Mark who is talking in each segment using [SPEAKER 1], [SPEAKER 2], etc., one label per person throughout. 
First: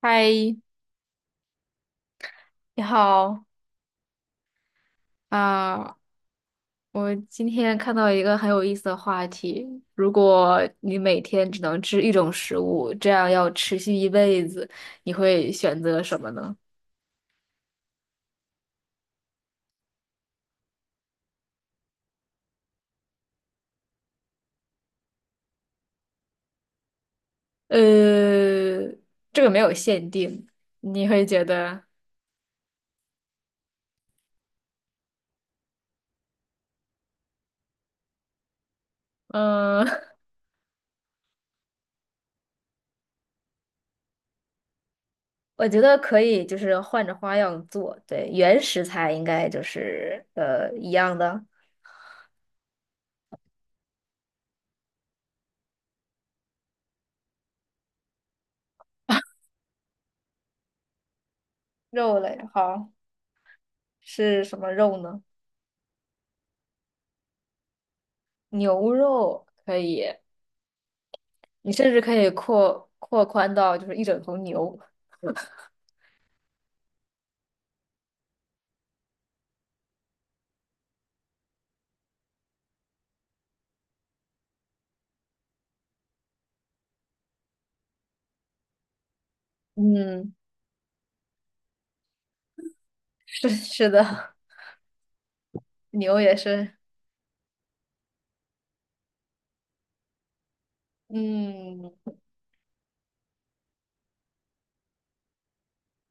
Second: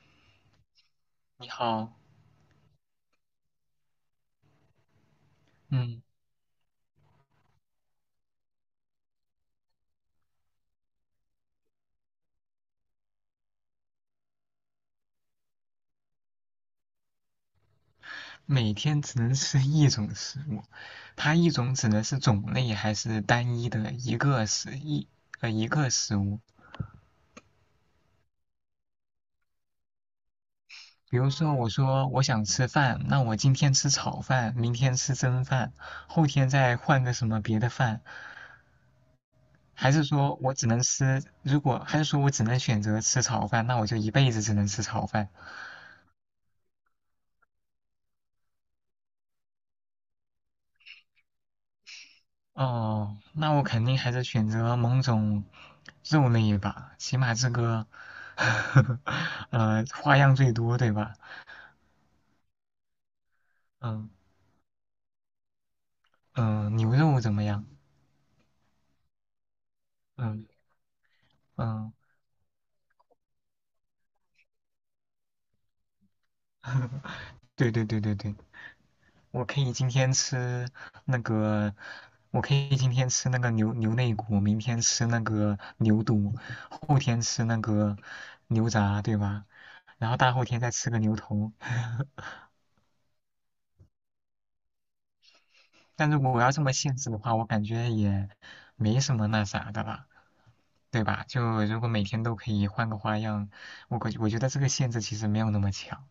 [SPEAKER 1] 嗨，
[SPEAKER 2] 你好。
[SPEAKER 1] 你好啊！
[SPEAKER 2] 嗯，
[SPEAKER 1] 我今天看到一个很有意思的话题：如果你每天只能吃一种食物，这样要持续一辈子，你会选择什么呢？
[SPEAKER 2] 每天只能吃一种食物，它一种指的是种类还是单一的一个食物？
[SPEAKER 1] 呃，这个没有限定，你
[SPEAKER 2] 比
[SPEAKER 1] 会
[SPEAKER 2] 如
[SPEAKER 1] 觉
[SPEAKER 2] 说，我
[SPEAKER 1] 得，
[SPEAKER 2] 说我想吃饭，那我今天吃炒饭，明天吃蒸饭，后天再换个什么别的饭，还
[SPEAKER 1] 嗯、
[SPEAKER 2] 是说我只能吃，如果还是说我只能选择吃炒饭，那我就一辈子只能吃炒饭。
[SPEAKER 1] 我觉得可以，就是换着花样做。对，原食材应该就是一样的。
[SPEAKER 2] 哦，那我肯定还是选择某种肉类吧，起码这个，花样最多，对吧？
[SPEAKER 1] 肉类好，
[SPEAKER 2] 嗯
[SPEAKER 1] 是什么肉呢？
[SPEAKER 2] 牛肉怎么样？
[SPEAKER 1] 牛肉可以，
[SPEAKER 2] 嗯
[SPEAKER 1] 你甚
[SPEAKER 2] 嗯，
[SPEAKER 1] 至可以扩宽到就是一整头牛。
[SPEAKER 2] 对对对对对，我可以今天吃那个，我可以今天吃那个牛肋骨，明天吃那个牛肚，后天吃那个牛杂，对吧？然后大
[SPEAKER 1] 嗯，
[SPEAKER 2] 后天再吃个牛头。
[SPEAKER 1] 是的，
[SPEAKER 2] 但
[SPEAKER 1] 牛
[SPEAKER 2] 如果
[SPEAKER 1] 也
[SPEAKER 2] 我要这
[SPEAKER 1] 是。
[SPEAKER 2] 么限制的话，我感觉也没什么那啥的了，对吧？就如果
[SPEAKER 1] 嗯，
[SPEAKER 2] 每天都可以换个花样，我觉得这个限制其实没有那么强，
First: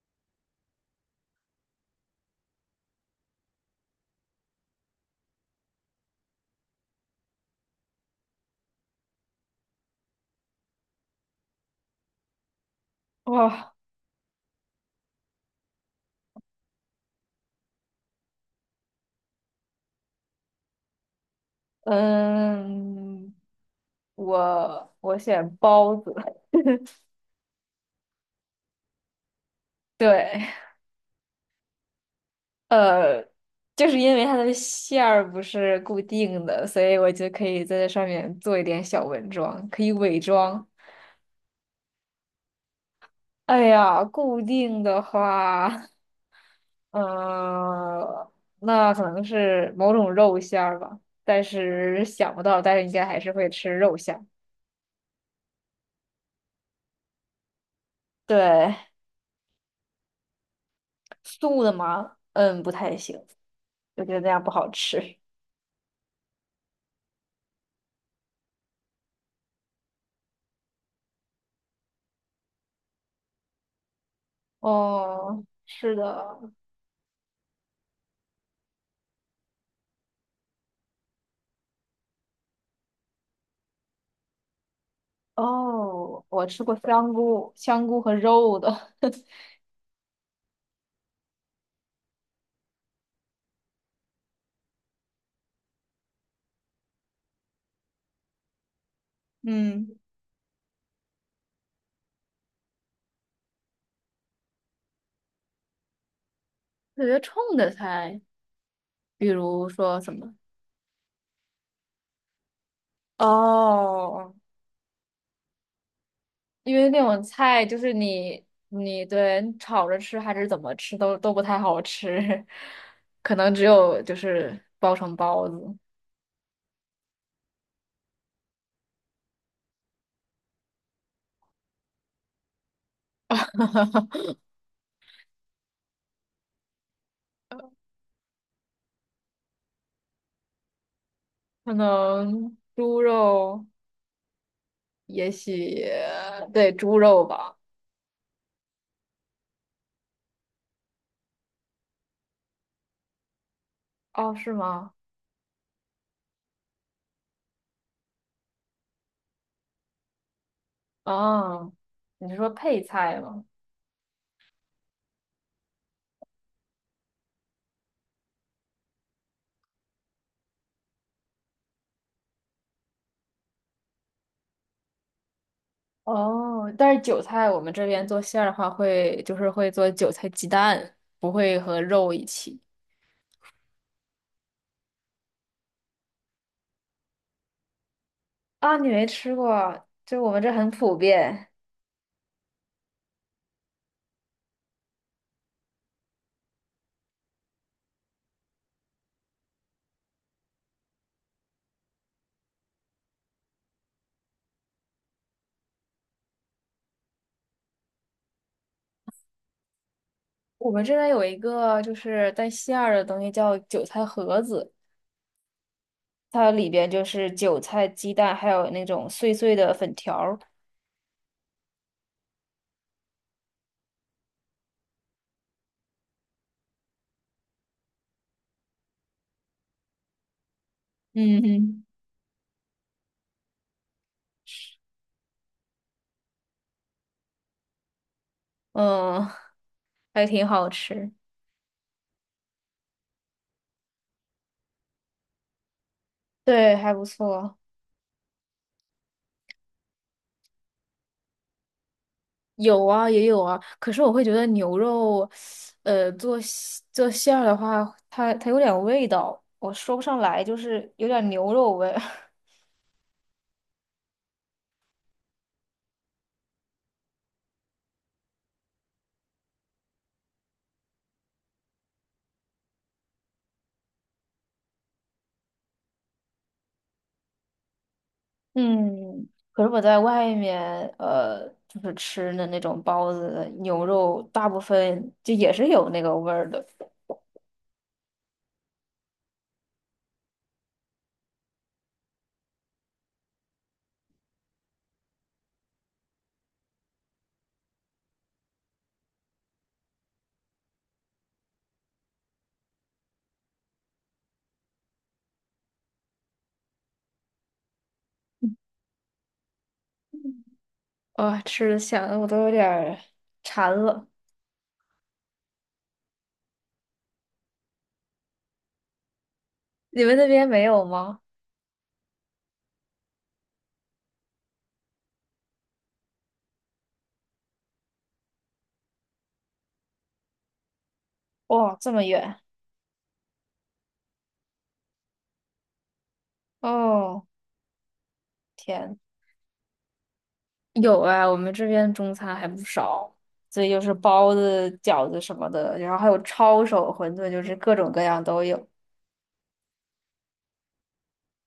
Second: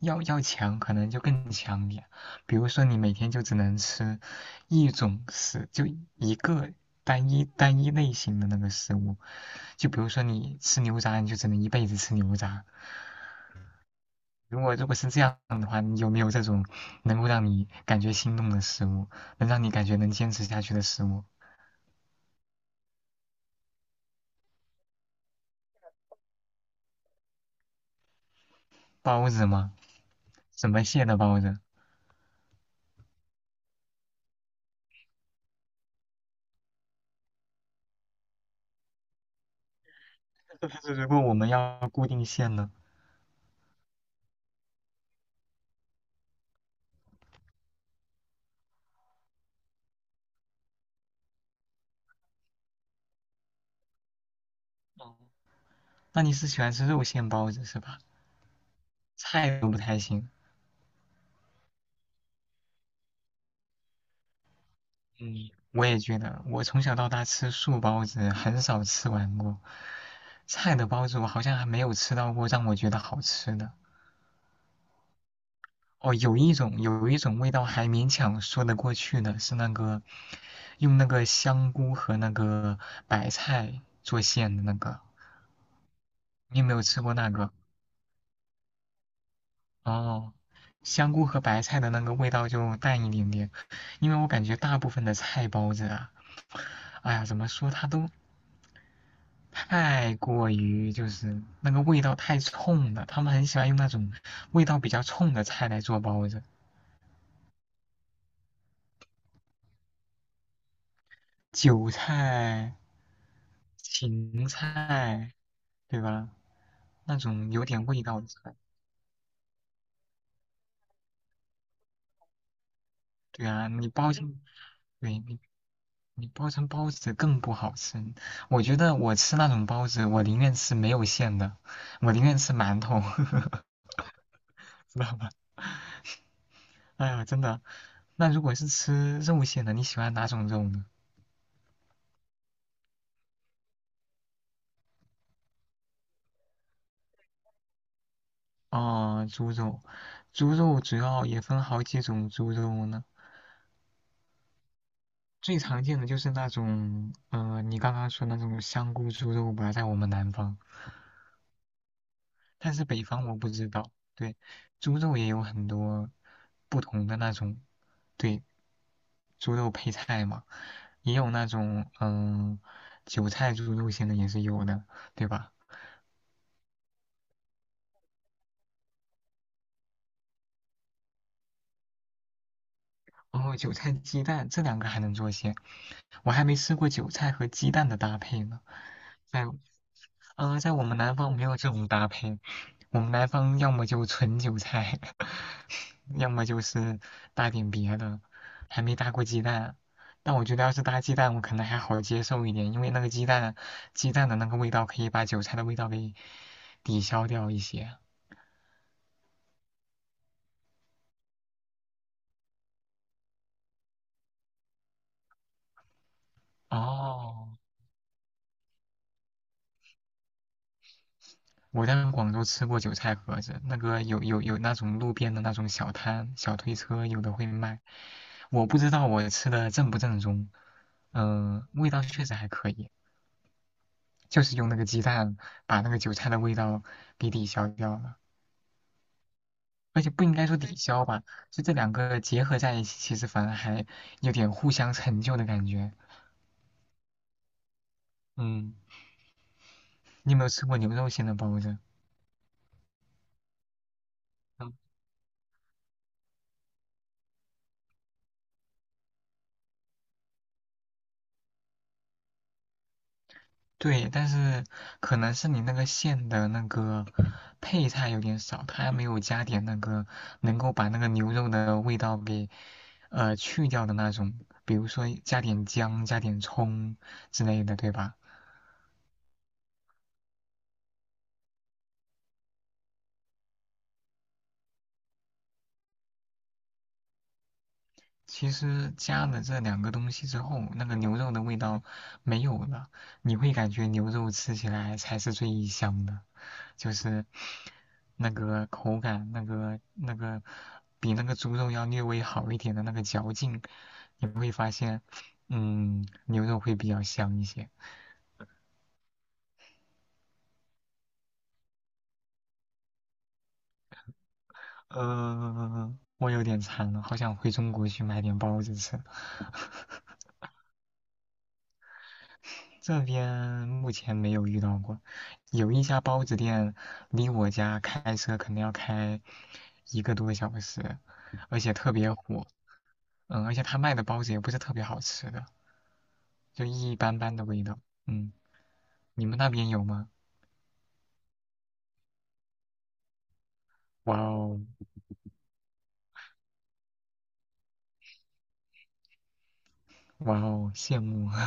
[SPEAKER 2] 要强可能就更强点。比如说你每天就只能吃一种食，就一个单一类型的那个食物，就比如说你吃牛杂，你就只能一辈子吃牛杂。
[SPEAKER 1] 哇，
[SPEAKER 2] 如果是这样，你有没有这种能够让你感觉心动的食物，能让你感觉能坚持下去的食物？
[SPEAKER 1] 嗯，我选包子。
[SPEAKER 2] 包子吗？
[SPEAKER 1] 对，
[SPEAKER 2] 什么馅的包子？
[SPEAKER 1] 呃，就是因为它的馅儿不是固定的，所以我就可以在这上面做一点小文装，可以伪装。
[SPEAKER 2] 就是如果我们要固定馅呢？
[SPEAKER 1] 哎呀，固定的话。嗯，那可能是某种肉馅儿吧，但是想不到，但是应该还是会吃肉馅儿。
[SPEAKER 2] 哦，那你是喜欢吃肉馅包子是吧？
[SPEAKER 1] 对，
[SPEAKER 2] 菜都不太行。
[SPEAKER 1] 素的吗？嗯，不太行，我觉得那样不好吃。
[SPEAKER 2] 嗯，我也觉得，我从小到大吃素包子很少吃完过，菜的包子我好像还没有吃到过让我觉得好吃的。
[SPEAKER 1] 哦，是
[SPEAKER 2] 哦，有
[SPEAKER 1] 的。
[SPEAKER 2] 一种有一种味道还勉强说得过去的是那个用那个香菇和那个白菜做馅的那个，
[SPEAKER 1] 哦，我
[SPEAKER 2] 你
[SPEAKER 1] 吃
[SPEAKER 2] 有没
[SPEAKER 1] 过
[SPEAKER 2] 有吃
[SPEAKER 1] 香
[SPEAKER 2] 过那个？
[SPEAKER 1] 菇、香菇和肉的，
[SPEAKER 2] 哦，香菇和白菜的那个味道就淡一点点，因为我感觉大部分的菜包子啊，哎呀，怎么说它都
[SPEAKER 1] 嗯，
[SPEAKER 2] 太过于就是那个味道太冲了，他们很喜欢用那种味道比较冲的菜来做包子，
[SPEAKER 1] 特别冲的菜，比如说什么？
[SPEAKER 2] 韭菜、
[SPEAKER 1] 哦，
[SPEAKER 2] 芹菜，对吧？
[SPEAKER 1] 因为那
[SPEAKER 2] 那
[SPEAKER 1] 种
[SPEAKER 2] 种
[SPEAKER 1] 菜
[SPEAKER 2] 有
[SPEAKER 1] 就
[SPEAKER 2] 点
[SPEAKER 1] 是
[SPEAKER 2] 味道的
[SPEAKER 1] 你
[SPEAKER 2] 菜，
[SPEAKER 1] 你对你炒着吃还是怎么吃都不太好吃，可
[SPEAKER 2] 对
[SPEAKER 1] 能只
[SPEAKER 2] 啊，你
[SPEAKER 1] 有
[SPEAKER 2] 包
[SPEAKER 1] 就
[SPEAKER 2] 进，
[SPEAKER 1] 是包成
[SPEAKER 2] 对，你
[SPEAKER 1] 包子，
[SPEAKER 2] 你包成包子更不好吃。我觉得我吃那种包子，我宁愿吃没有馅的，我宁愿吃馒头，知道吧？哎呀，真的。那如果是吃肉馅的，你喜欢哪种肉呢？
[SPEAKER 1] 可能猪肉，也许对猪肉吧。
[SPEAKER 2] 哦，猪肉，猪肉主要也分好几种猪肉呢。
[SPEAKER 1] 哦，是吗？
[SPEAKER 2] 最常见的就是那种，你刚刚说那种香菇猪肉吧，在我们南方，
[SPEAKER 1] 哦，你是说
[SPEAKER 2] 但
[SPEAKER 1] 配
[SPEAKER 2] 是北
[SPEAKER 1] 菜
[SPEAKER 2] 方我
[SPEAKER 1] 吗？
[SPEAKER 2] 不知道。对，猪肉也有很多不同的那种，对，猪肉配菜嘛。也有那种韭菜猪肉馅的也是有的，对吧？
[SPEAKER 1] 哦，但是韭菜我们这边做馅儿的话会就是会做韭菜鸡蛋，不会和肉一起。
[SPEAKER 2] 哦，韭菜鸡蛋这两个还能做馅，我还没吃过韭菜和鸡蛋的搭配呢。
[SPEAKER 1] 啊，你没吃
[SPEAKER 2] 在
[SPEAKER 1] 过，就我们这
[SPEAKER 2] 呃，
[SPEAKER 1] 很
[SPEAKER 2] 在我
[SPEAKER 1] 普
[SPEAKER 2] 们南方没
[SPEAKER 1] 遍。
[SPEAKER 2] 有这种搭配，我们南方要么就纯韭菜，要么就是搭点别的，还没搭过鸡蛋。但我觉得要是搭鸡蛋，我可能还好接受一点，因为那个鸡蛋，鸡蛋的那个味道可以把韭菜的味道给抵消掉一些。
[SPEAKER 1] 我们这边有一个就是带馅儿的东西叫韭菜盒子，它里边就是
[SPEAKER 2] 哦，
[SPEAKER 1] 韭菜、鸡蛋，还有那种碎碎的粉条儿。
[SPEAKER 2] 我在广州吃过韭菜盒子，那个有那种路边的那种小摊、小推车，有的会卖。我不知道我吃的正不正宗，
[SPEAKER 1] 嗯哼，
[SPEAKER 2] 味道确实还可以，就是用那个鸡蛋把那个韭菜的味道给抵消掉了，
[SPEAKER 1] 嗯，
[SPEAKER 2] 而且不
[SPEAKER 1] 还
[SPEAKER 2] 应
[SPEAKER 1] 挺
[SPEAKER 2] 该说
[SPEAKER 1] 好
[SPEAKER 2] 抵消
[SPEAKER 1] 吃，
[SPEAKER 2] 吧，就这两个结合在一起，其实反而还有点互相成就的感觉。
[SPEAKER 1] 对，还不错。
[SPEAKER 2] 嗯，你有没有吃过牛肉馅的包子？
[SPEAKER 1] 有啊，也有啊，可是我会觉得
[SPEAKER 2] 嗯
[SPEAKER 1] 牛肉，做馅儿的话，它有点味道，我说不上来，就是有点牛肉味。
[SPEAKER 2] 对，但是可能是你那个馅的那个配菜有点少，它还没有加点那个能够把那个牛肉的味道给去掉的那种，比如说加点姜、加点葱之类的，对吧？
[SPEAKER 1] 嗯，可是我在外面，就是吃的那种包子、牛肉，大部分就也是有那个味儿的。
[SPEAKER 2] 其实加了这两个东西之后，那个牛肉的味道没有了，你会感觉牛肉吃起来才是最香的，就是那个口感，那个比那个猪肉要略微好一点的那个嚼劲，你会发现，牛肉会比较香一些。
[SPEAKER 1] 啊，吃的想的我都有点儿馋了。
[SPEAKER 2] 我有点馋了，好想回中国去买点包子吃。
[SPEAKER 1] 你们那边没有吗？
[SPEAKER 2] 这边目前没有遇到过，有一家包子店离我家开车可能要开一个多小时，而且
[SPEAKER 1] 哇、这
[SPEAKER 2] 特
[SPEAKER 1] 么
[SPEAKER 2] 别
[SPEAKER 1] 远。
[SPEAKER 2] 火。而且他卖的包子也不是特别好吃的，就一般
[SPEAKER 1] 哦，
[SPEAKER 2] 般的味道。嗯，
[SPEAKER 1] 天，
[SPEAKER 2] 你们那边有吗？
[SPEAKER 1] 有啊，我们这边中餐还不少，所以就是
[SPEAKER 2] 哇
[SPEAKER 1] 包
[SPEAKER 2] 哦，
[SPEAKER 1] 子、饺子什么的，然后还有抄手、馄饨，就是各种各样都有。
[SPEAKER 2] 哇哦，羡慕。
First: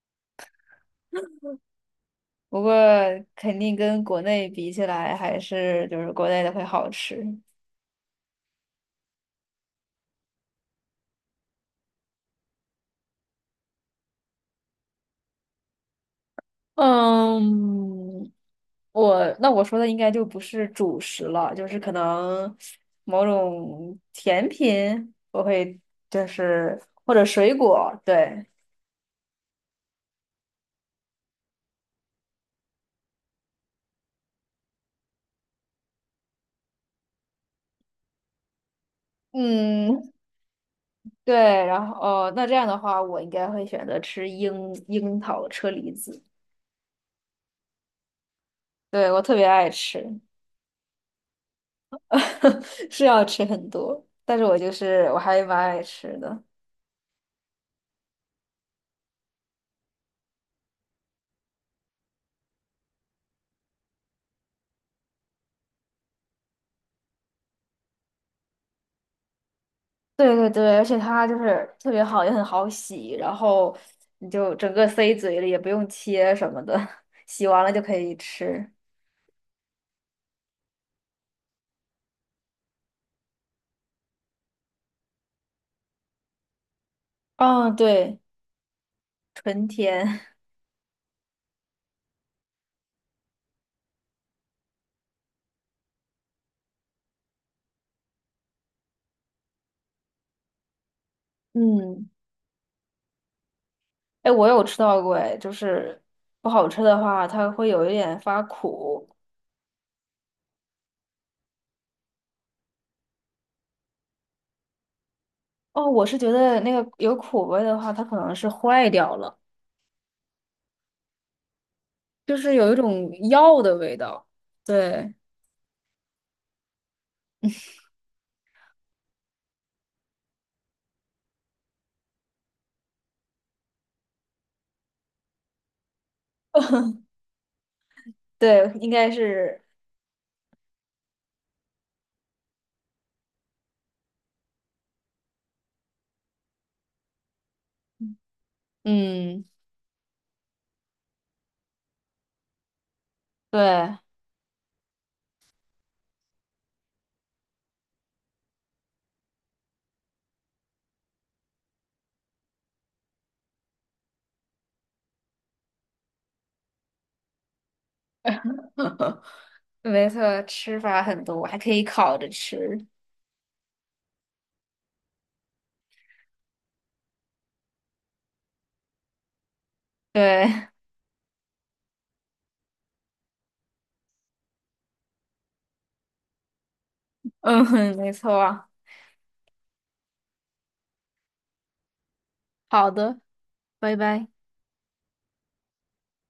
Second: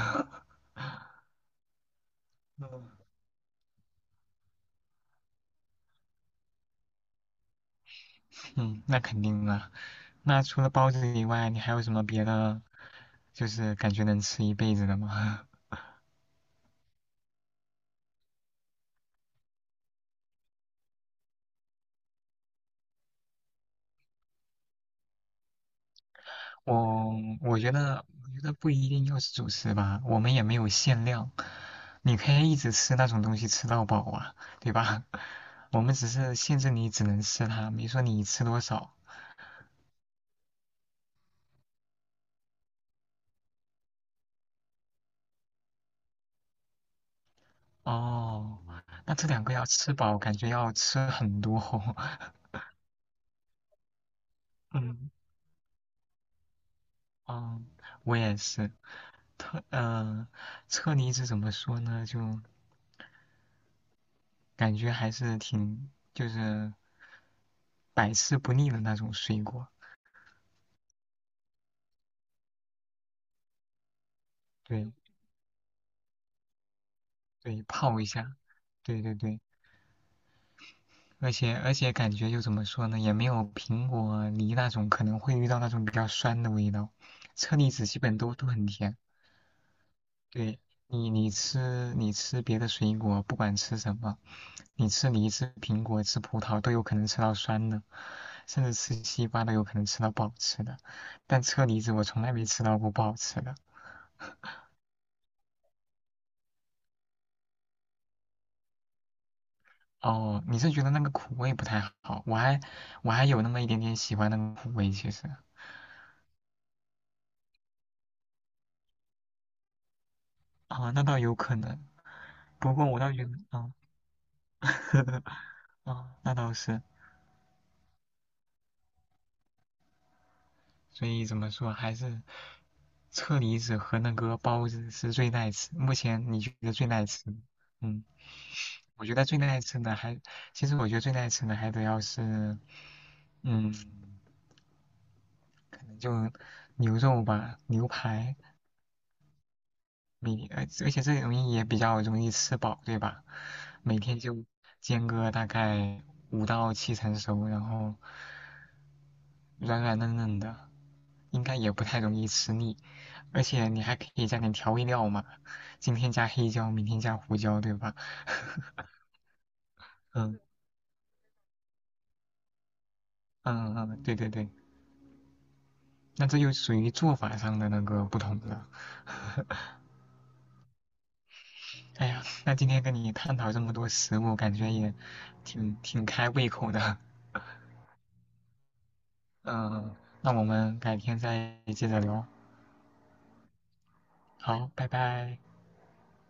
[SPEAKER 1] 不
[SPEAKER 2] 嗯，
[SPEAKER 1] 过肯定跟国内比起来，还是就是国内的会好吃。
[SPEAKER 2] 嗯，那肯定啊。那除了包子以外，你还有什么别的，就是感觉能吃一辈子的吗？
[SPEAKER 1] 嗯，我那我说的应该就不是主食了，就是可能某种甜品，我会就 是
[SPEAKER 2] 我
[SPEAKER 1] 或者水
[SPEAKER 2] 我觉
[SPEAKER 1] 果，
[SPEAKER 2] 得，我觉
[SPEAKER 1] 对，
[SPEAKER 2] 得不一定要是主食吧，我们也没有限量，你可以一直吃那种东西吃到饱啊，对吧？我们只是限制你只能吃它，没说你吃多少。
[SPEAKER 1] 嗯，对，然后哦，那这样的话，我应该会选择吃樱桃车厘子，
[SPEAKER 2] 哦，
[SPEAKER 1] 对，
[SPEAKER 2] 那
[SPEAKER 1] 我
[SPEAKER 2] 这
[SPEAKER 1] 特别
[SPEAKER 2] 两个要
[SPEAKER 1] 爱
[SPEAKER 2] 吃饱，
[SPEAKER 1] 吃，
[SPEAKER 2] 感觉要吃很多哦。
[SPEAKER 1] 是要吃很多，但是我就是
[SPEAKER 2] 嗯，
[SPEAKER 1] 我还蛮爱吃的。
[SPEAKER 2] 哦，我也是。特呃，车厘子怎么说呢？就感觉还是挺就是百吃不腻的那种水果。
[SPEAKER 1] 对对对，而且它就是特别好，也很好洗，然后你就整个
[SPEAKER 2] 对
[SPEAKER 1] 塞嘴里，也不用切什么的，洗
[SPEAKER 2] 对，
[SPEAKER 1] 完了就可
[SPEAKER 2] 泡一
[SPEAKER 1] 以
[SPEAKER 2] 下，
[SPEAKER 1] 吃。
[SPEAKER 2] 对对对，而且感觉就怎么说呢，也没有苹果、梨那种可能会遇到那种比较酸的味道。车
[SPEAKER 1] 哦，
[SPEAKER 2] 厘子基本
[SPEAKER 1] 对，
[SPEAKER 2] 都很甜。
[SPEAKER 1] 纯甜。
[SPEAKER 2] 对。你吃别的水果，不管吃什么，你吃梨、吃苹果、吃葡萄都有可能吃到酸的，甚至吃西瓜都有可能吃到不好吃的。但车厘子我
[SPEAKER 1] 嗯，
[SPEAKER 2] 从来没吃到过不好吃的。
[SPEAKER 1] 哎，我有吃到过，哎，就是不好吃的话，它会有一点发苦。
[SPEAKER 2] 哦，你是觉得那个苦味不太好？我还有那么一点点喜欢那个苦味，其实
[SPEAKER 1] 哦，我是觉得那个有苦味的话，它可能是坏掉了，
[SPEAKER 2] 啊，那倒有可能。
[SPEAKER 1] 就是有
[SPEAKER 2] 不
[SPEAKER 1] 一
[SPEAKER 2] 过我
[SPEAKER 1] 种
[SPEAKER 2] 倒觉得
[SPEAKER 1] 药
[SPEAKER 2] 啊，
[SPEAKER 1] 的味道。对
[SPEAKER 2] 啊，那倒是，所以怎么说还是。车厘子和那个包子是最耐吃，目前你觉得最耐吃的嗯，
[SPEAKER 1] 对，应
[SPEAKER 2] 我
[SPEAKER 1] 该
[SPEAKER 2] 觉得最耐
[SPEAKER 1] 是，
[SPEAKER 2] 吃的还，其实我觉得最耐吃的还得要是，嗯，可能就牛肉吧，牛排，
[SPEAKER 1] 嗯，
[SPEAKER 2] 而且这容易也比较容易吃饱，对吧？
[SPEAKER 1] 对。
[SPEAKER 2] 每天就煎个大概5到7成熟，然后软软嫩嫩的，应该也不太容易吃腻，而且你还可以加点调味料嘛，今天加黑椒，明天加胡椒，对吧？
[SPEAKER 1] 没
[SPEAKER 2] 嗯
[SPEAKER 1] 错，吃法很多，还可以烤着吃。
[SPEAKER 2] 嗯嗯，对对对，那这就属于做法上的那个不同了。
[SPEAKER 1] 对，
[SPEAKER 2] 哎呀，那今天跟你探讨这么多食物，感觉也挺开胃口的。
[SPEAKER 1] 嗯，没错。
[SPEAKER 2] 嗯，那我们改天再接着聊。
[SPEAKER 1] 好的，拜拜。
[SPEAKER 2] 好，拜拜。